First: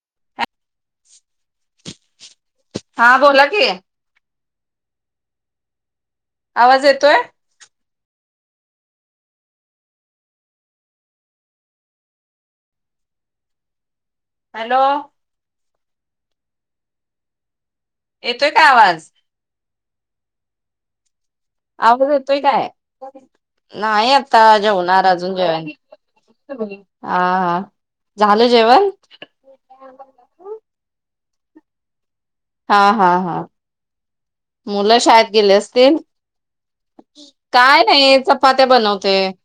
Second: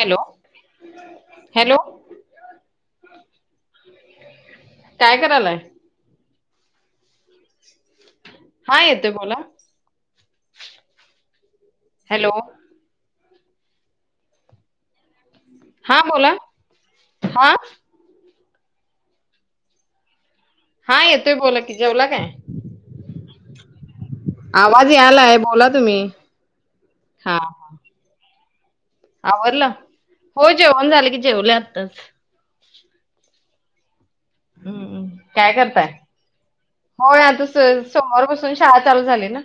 Hello hello हा बोला की काय करायलाय? आवाज येतोय? हाय येतोय बोला हॅलो हॅलो हा बोला हा येतो का आवाज? हा येतोय बोला की जेवला आवाज येतोय काय? नाही आता आवाज जेवणार अजून यालाय बोला जेवायचं तुम्ही हा हा झालं जेवण? आवरलं हो जेवण झालं की जेवल्या आताच. हा हा हा. मुलं शाळेत काय गेले करताय? असतील होय आता काय नाही सोमवारपसून चपात्या शाळा चालू बनवते झाली ना.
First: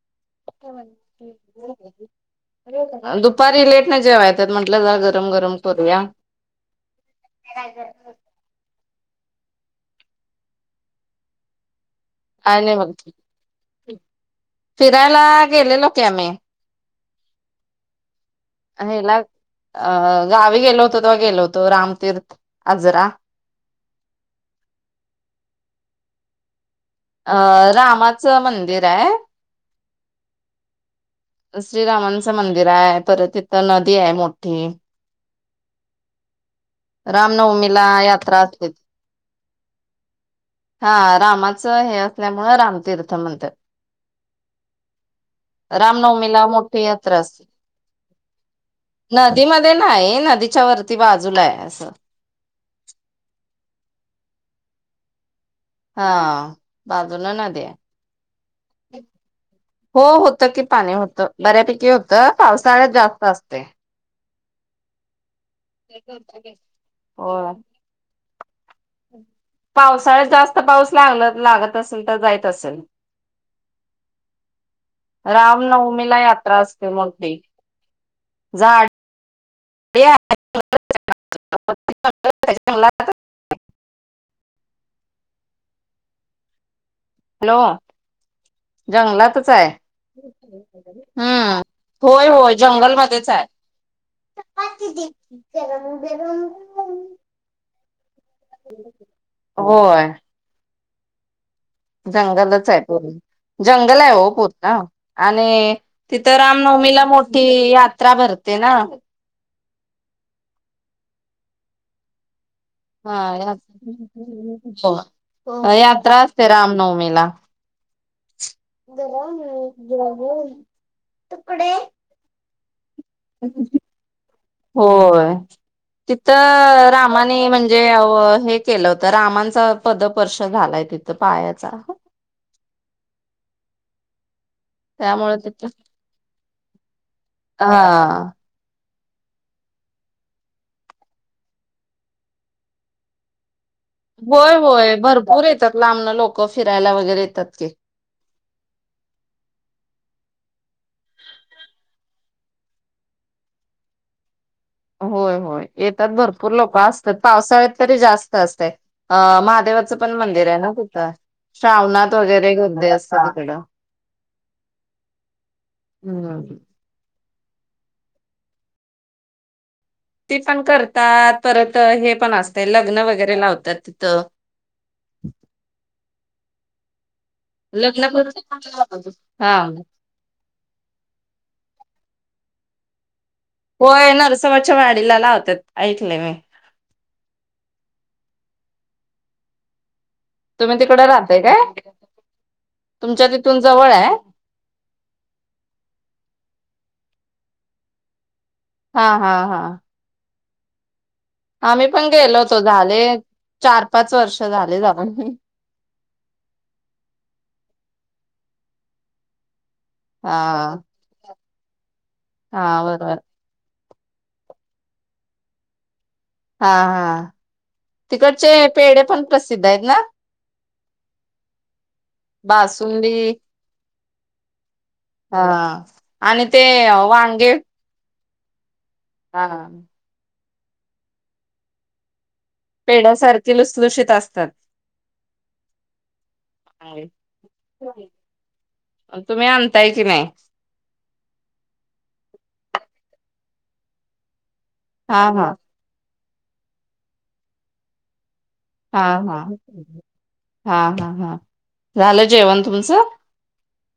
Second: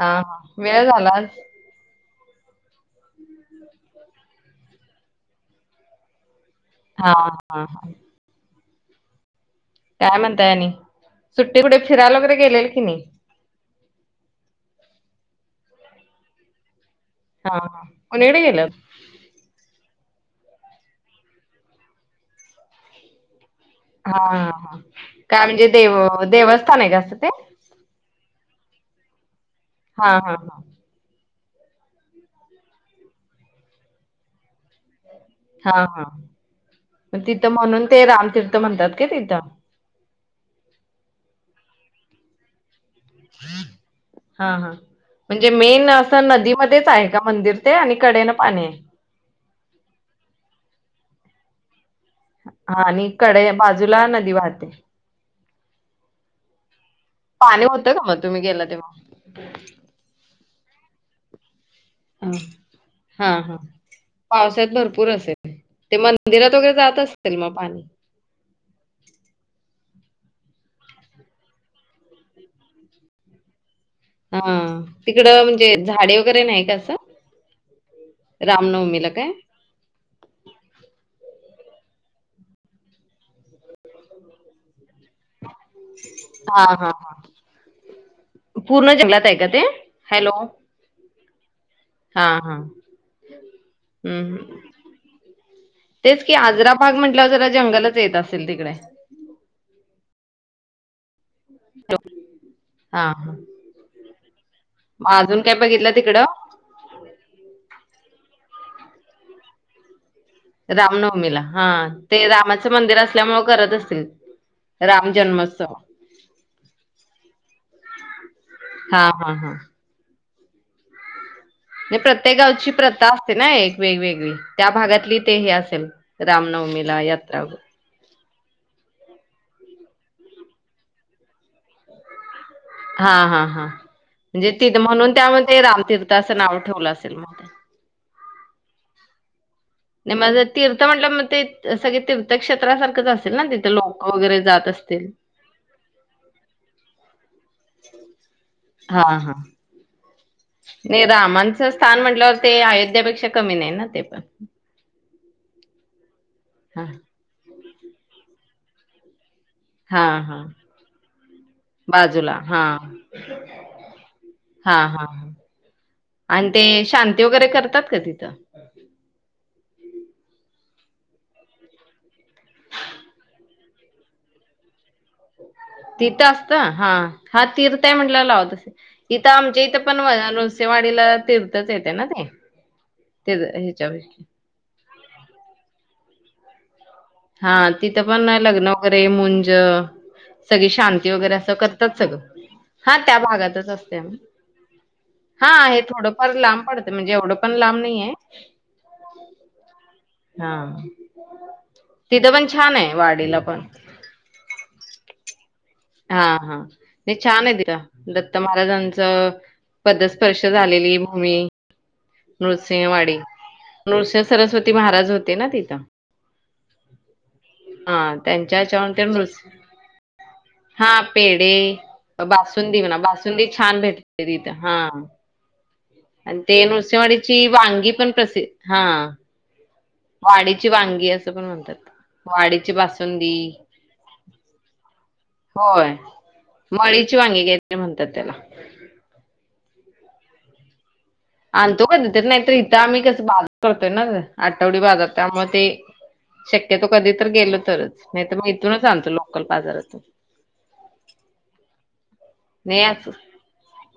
हा हा वेळ झाला. दुपारी लेट नाही जेवा येतत म्हंटलं जा गरम गरम करूया. हा हा हा.. काय म्हणताय आणि? सुट्टी कुठे [inaudible] का नाही म्हग फिरायला गेलेलो की आम्ही. हा हा कुणीकडे गेलता? हेला अ गावी गेलो होतो तेव्हा गेलो होतो रामतीर्थ आजरा. हा ह हा काय म्हणजे देव देवस्थान आहे काय? अ रामाचं मंदिर आहे. हा हा हा.. श्रीरामांचं मंदिर आहे परत इथं नदी आहे मोठी. हा हा तिथं म्हणून रामनवमीला ते यात्रा रामतीर्थ असते म्हणतात का तिथं. हा रामाचं हे असल्यामुळे रामतीर्थ. म्हणतात हा हा.. म्हणजे मेन असं रामनवमीला मोठी नदीमध्येच आहे यात्रा का असते मंदिर ते आणि कडेनं पाणी आहे. नदीमध्ये नाही नदीच्या वरती बाजूला आहे. हा आणि कडे बाजूला नदी वाहते. हा. बाजूला नदी पाणी आहे होतं का मग तुम्ही गेले तेव्हा? हो होत की पाणी होतं बऱ्यापैकी होतं पावसाळ्यात जास्त असते. पावसात भरपूर असेल ते मंदिरात वगैरे जात असेल मग हो पाणी. पावसाळ्यात जास्त पाऊस लाग लागत असेल तर जात असेल. हा तिकडं म्हणजे रामनवमीला झाडे वगैरे यात्रा नाही का असते असं. मोठी रामनवमीला काय. या. [inaudible] जंगलात हा हा हा. हॅलो का जंगलातच ते? आहे हॅलो. हम्म. होय होय जंगलमध्येच आहे. हम् ह तेच कि आजरा भाग म्हंटलंवर जरा जंगलच येत असेल तिकडे. होय. जंगलच आहे हा पूर्ण हा जंगल आहे हो पूर्ण मग अजून काय आणि बघितलं तिकडं तिथं राम. नवमीला मोठी यात्रा भरते ना. रामनवमीला हा. ते रामाचं मंदिर असल्यामुळं हा करत असेल राम जन्मोत्सव. जत्रा असते राम नवमी ला. हा हा हा म्हणजे हो तुकडे. प्रत्येक गावची प्रथा. ना एक वेगवेगळी त्या भागातली होय. ते हे असेल रामनवमीला यात्रा. जे हे केलं होत रामांचा पदपर्शद झालाय तिथं पायाचा. हा हा हा म्हणजे तथ म्हणून त्यामुळे त्यामध्ये तिथं रामतीर्थ असं नाव ठेवलं असेल म. हा. नाही म तीर्थ म्हटलं मग ते सग तीर्थक्षेत्रासारखंच असे ना तिथं लोक. वगैरे होय जात होय असतील भरपूर येतात लांबन लोक फिरायला वगैरे येतात की हा हा. नाही रामांचं स्थान म्हटल्यावर ते अयोध्यापेक्षा कमी नाही ना ते पण होय होय येतात भरपूर लोक हा असतात पावसाळ्यात तरी जास्त असत अ म देवाचं हा पण हा मंदिर आहे ना तिथं श्रावनाथ बाजूला वगैरे हा गर्दी असत तिकडं. हा हा आणि हम्म ते शांती वगैरे करतात का तिथं? ती पण करतात परत हे पण असतं लग्न वगैरे लावतात तिथं. तिथं असत हा. हा तीर्थय लग्न म्हटल्यवर पण लावतात इथं हा आमच्या इथं पण न नळसेवाडीला तीथच येते ना ते. ते [unintelligible] होय नरसोबाच्या वाडीला लावतात ऐकले मी. हा तिथं पण लग्न वगैरे मुंज. सगळी तुम्ही तिकडे शांती वगैरे राहताय असं काय करतात सगळं हा त्या तुमच्या तिथून भागातच जवळ असते. आहे हा आहे थोडंफार लांब पडतं म्हणजे एवढं पण लांब नाही आहे. हा हा हा हा आम्ही पण तिथं गेलो होतो छान आहे झाले वाडीला पण चार पाच वर्ष झाले जाऊन. हा हा नाही छान आहे तिथ दत्त महाराजांच. हा पदस्पर्श झालेली भूमी हा बरोबर नृसिंहवाडी. नर्सिंह सरस्वती महाराज होते ना तिथं. हा हा हा त्यांच्याच्या हुन ते नर्सिंह द ना [unintelligible] हा पेडे बासुंदी म्हणा बासुंदी छान भेटते तिथं हा. हा आणि ते नृसिंवाडीची वांगी पण प्रसिद्ध हा. हा हा वाडीची वांगी असं पण म्हणतात वाडी पेड्यासारखे लुसलुषित असतात. होय मळीची वांगी काहीतरी म्हणतात त्याला. तुम्ही आणताय की नाही? आणतो कधी तर नाहीतर इथं आम्ही कसं बाजार करतोय ना आठवडी बाजार हा त्यामुळे हा ते शक्यतो कधी तर गेलो तरच नाही तर मग इथूनच हा आणतो हा लोकल बाजारातून. हा हा हा झालं जेवण? नाही तुमचं अजून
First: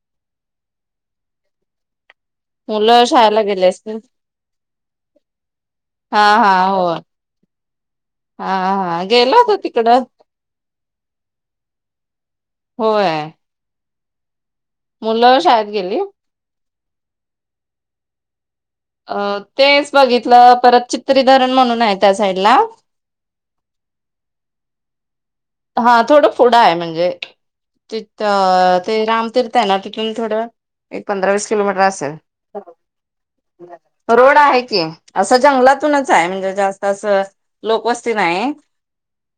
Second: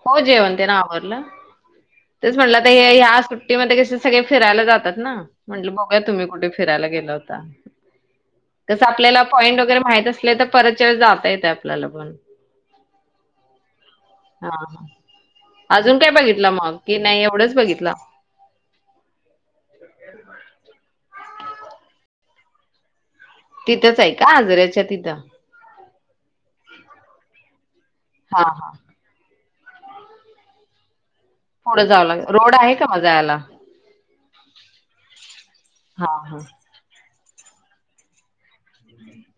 हो जेवण ते ना आवरल. तेच म्हटलंता हे मुलं ह्या शाळेला गेले सुट्टीमध्ये कसे असतील सगळे फिरायला जातात ना म्हटलं बघुया हा तुम्ही कुठे हा फिरायला हो गेला होता. ता [unintelligible] हा कसं हा आपल्याला गेल होत पॉईंट वगैरे तिकडं माहित असले तर परतच्या वेळेला जाता येते आपल्याला पण होय. हा ह मुलं शाळेत अजून गेली काय बघितलं मग कि नाही एवढंच बघितलं? अ तेच बघितलं परत चित्रीधरण म्हणून आहे त्या साईड ला. तिथंच आहे का आगऱ्याच्या तिथं? हा थोडं पुडं आहे म्हणजे हा हा तिथं. ते राम तीर्थ आहे ना तिथून थोडं एक, पंधरा, विस पुढ जावं लागल रोड आहे का म जायला? रोड आहे की असं जंगलातूनच हा आहे हा म्हणजे जास्त अस लोकवस्ती नाही.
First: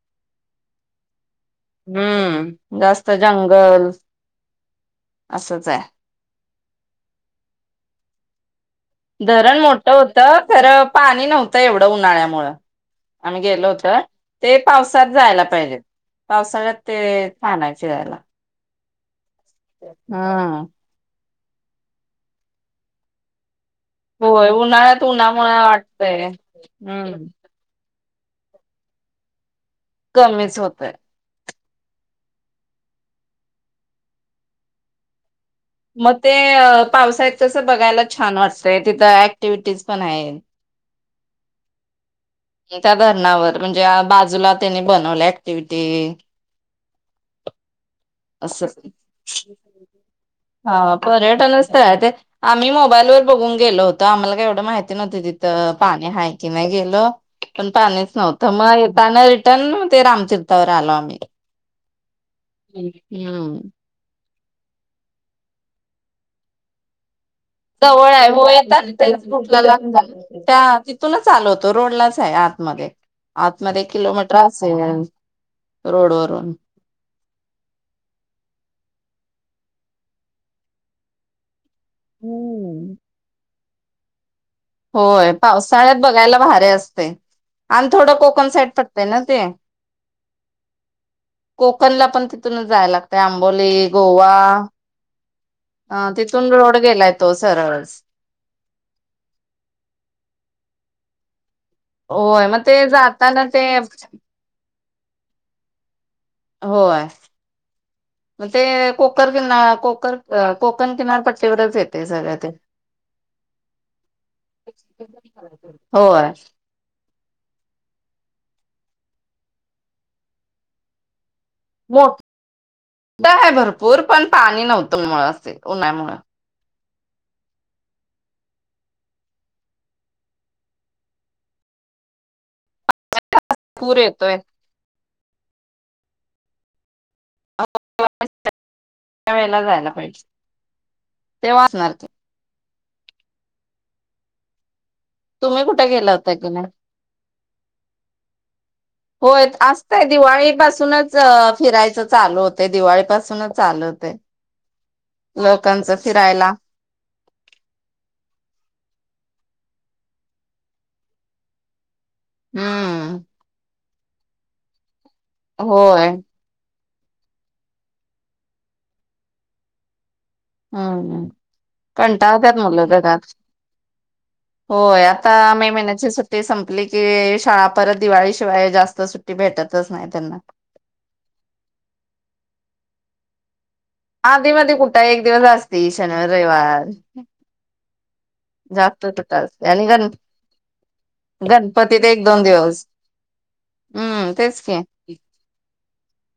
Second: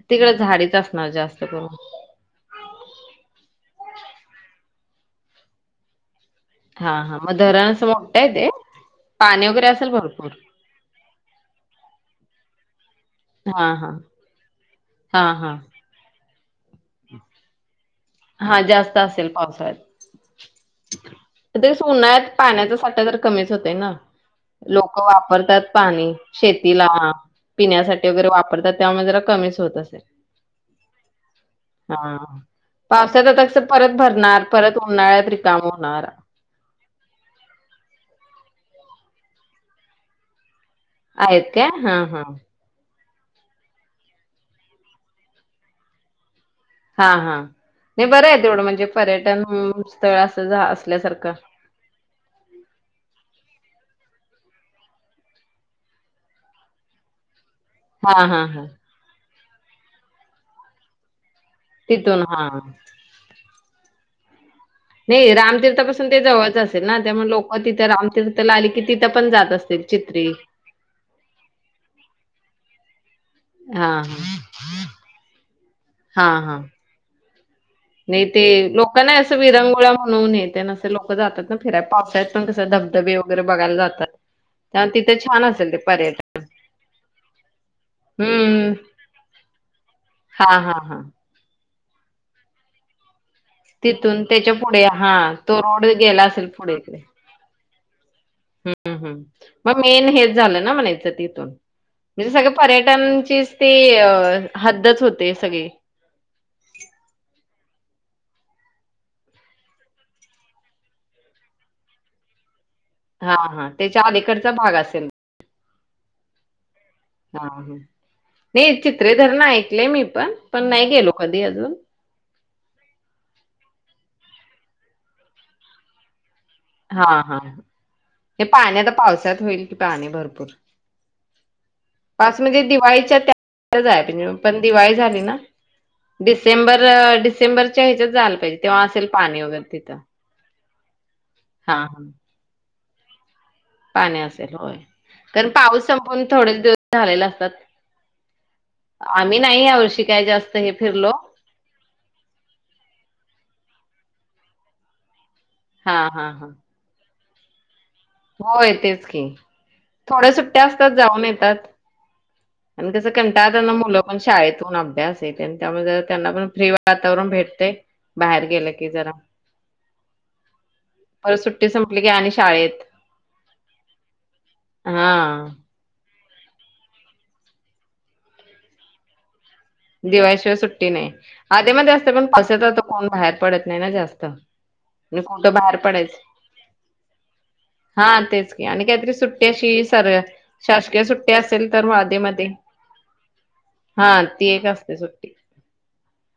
तिकडें झाडीच असणार जास्त करून. हम्म जास्त जंगल असच आहे. हा हा मग धरण आसं मोठय ते. पाणी धरण वगैरे असेल मोठं भरपूर होतं खर पाणी नव्हतं एवढं उन्हाळ्यामुळं आम्ही गेलो हां होत हां ते पावसात हां जायला हां पाहिजे. पावसाळ्यात ते छान आहे फिरायला हा जास्त असेल पावसाळ्या. हा.. ते उन्हाळ्यात पाण्याचा साठा तर कमीच होतेना. होय लोक उन्हाळ्यात उन्हामुळे वापरतात पाणी वाटतय शेतीला हम्म पिण्यासाठी वगैरे वापरतात त्यामुळे जरा कमीच होत असेल. कमीच होतय. हा... पावसात आता परत भरणार परत उन्हाळ्यात रिकाम होणार मग ते पावसाळत कसं बघायला छान वाटतंय तिथं ऍक्टिव्हटीज पण आहे. आहेत काय हा हा. त्या धरणावर म्हणजे बाजूला त्यांनी बनवले ऍक्टिव्हटी हा हा, नाही बरं आहे तेवढं असं म्हणजे पर्यटन स्थळ असं हा असल्यासारख. पर्यटन ते [unintelligible] आम्ही मोबाईलवर बघून गेलो होतो आम्हाला का एवढं माहिती नव्हती तिथं पाणी हाय की नाही गेलो. पण पाणीच हां नव्हत. हां हां मग येताना रिटर्न, ते रामतीर्थावर आलो आम्ही. तिथून हा.. हम्म.. हे रामतीर्थापासून ते जवळच असेलना त्यामुळे लोक तिथं जवळ आहे व रामतीर्थला आली की येतात तिथं तेच पण जात कुठला ला असतील चित्री त्या तुला चालोतो रोडलाच आहे आत मध्ये. आतमध्ये हा एक हा किलोमीटर असेल रोड हा वरून? हा नाही ते लोक नाही असं विरंगोळा म्हणवून येते ना लोक जातात ना फिरत पावसाळ्यात पण कस हम्म. धबधबे वगैरे बघायला जातात. त्यामुळे तिथे होय, छान असेल ते पावसाळ्यात पर्यटन बघायला भारी असते. आणि थोडं कोकण हम्म साईट पडतय ना ते हा हा हा.. कोकणला पण तिथून जाय लागत आंबोली, तिथून गोवा त्याच्या पुढे हा. तोड अ तिथून रोड गेलाय तो सरळ. हम्म, हम्म मग मेन हेच झालं ना म्हणायचं तिथून म्हणजे होय सगळे मग ते जाताना पर्यटनचीच ते अ हद्दच होते सगळे होय. [inaudible] मग कोकण किनारपट्टीवरच येते सगळ्या ते, हा हा त्याचा आली कडचा भाग असेल. होय.. हा ह नाही चित्रे धरण ऐकले, मी पण पण नाही गेलो. कधी अजून. मोठ आहे भरपूर पण पाणी नव्हतं. मु असे उन्हा्यामु हा. हा हे पाणी आता पावसात होईल. कि पाणी भरपूर. पा म्हणजे दिवाळीच्या पूर येतोय. पण दिवाळी झाली, ना डिसेंबर. डिसेंबर च्या चैत्रात त्या जायला पाहिजे तेव असेल पाणी वगरे तिथं ते. हां, वाचणार ते. हां. पाणी असेल होय. कारण तुम्ही पाऊस कुठे गेला संपून होता की नाही? थोडेच दिवस झालेले असतात. आम्ही होय नाही असतय यावर्षी काय दिवाळी जास्त हे पासूनच, फिरलो. फिरायचं. चालूत ते दिवाळी पासूनच आल होते लोकांच हां, हां, फिरायला. हो य तेच की थोड्या सुट्ट्या असतात. जाऊन येतात. आणि तस हम्म कंटाळतात ना शाळेतून मुलं ते म्हणजे होय त्यांना पण फ्री वाटतं. वातावरण भेटते. बाहेर गेलं की जरा परत सुट्टी संपली के आणि शाळेत. गदा.... होय हा आता मे महिन्याची सुट्टी संपली की शाळा परत दिवाळीशिवाय जास्त सुट्टी टी भेटतच न... दिवाळीशिवाय सुट्टी नाही. आधी मध्ये असते पण पावसचा कोण बाहेर पडत नाही ना जास्त. आधी आणि मध कुठे एक दिवस कुठं बाहेर असतील. पडायचं. शनिवार रविवार.. हा. तेच आणि जास्त काहीतरी कुठं सुट्टी असते अशी आणि गण सर शासकीय सुट्टी असेल. तर गणपतीत मधे एक म दोन दिवस हा ते. हम्म तेच तेवढच की असतं सुट्टी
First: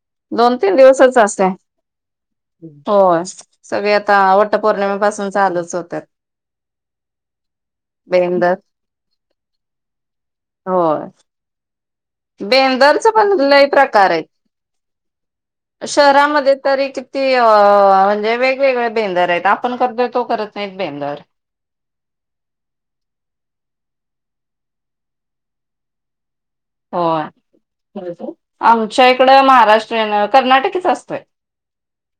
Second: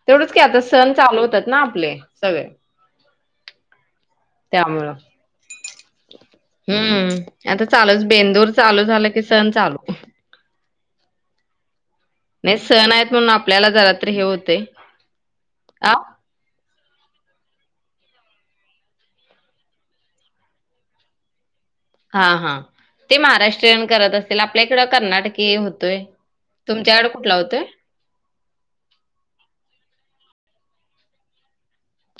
तेवढच की दोन आता सण चालू होतात ना आपले सगळे. हो सगळे आता वट त्यामुळं. पौर्णिमेपासून चालूच होतात. हम्म आता चालूच बेंदूर बेंदर चालू झालं की सण चालू. होय. नाही सण आहेत बेंदरच म्हणून पण लय आपल्याला प्रकार जरात्री हे आहेत होतय. शहरामध्ये तरी किती म्हणजे वेगवेगळे बेंदर आहेत आपण करतोय तो करत. नेत बेंदर. हा हा ते महाराष्ट्रीयन करत असेल आपल्या इकडं कर्नाटकी होतोय. तुमच्याकड कुठला होतोय. ब आमच्या इकडं महाराष्ट्रीयन कर्नाटकीच असतोय.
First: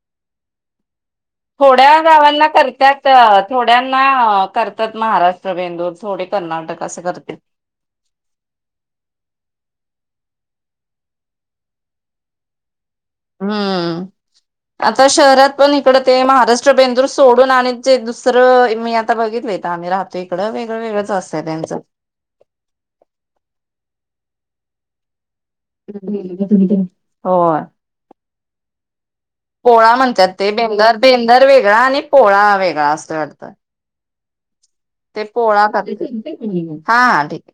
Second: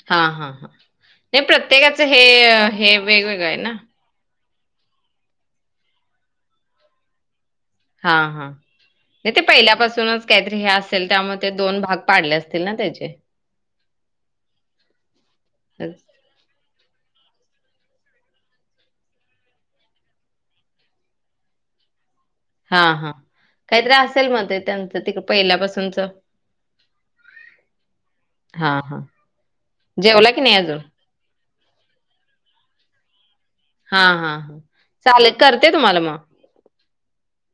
हा हा हां नाही थोड्या प्रत्येकाचं हे हे वेगवेगळं आहे ना. ना करतात महाराष्ट्र बेंदूर थोडे कर्नाटक असं करतेत. हा हा.. नाही ते पहिल्यापासूनच काहीतरी हे असेल त्यामुळे ते दोन भाग पाडले असतील ना त्याचे. हम्म. आता शहरात पण इकडं ते महाराष्ट्र बेंदूर सोडून आणि जे दुसरं मी आता बघितलय. आम्ही राहतोय इकडे वेगळ वेगळच असतं त्यांचं. हा हा काही तर असेल मग त्यांंत त पहिल्यापासून. हो. हां हां. पोळा जेवला म्हणतात की ते नाही अजून? बेंदर. बेंदर वेगळा आणि पोळा वेगळा असतोय वाटतं. हा हा हा चालेल करते तुम्हाला मग. हम् हा हा ठीक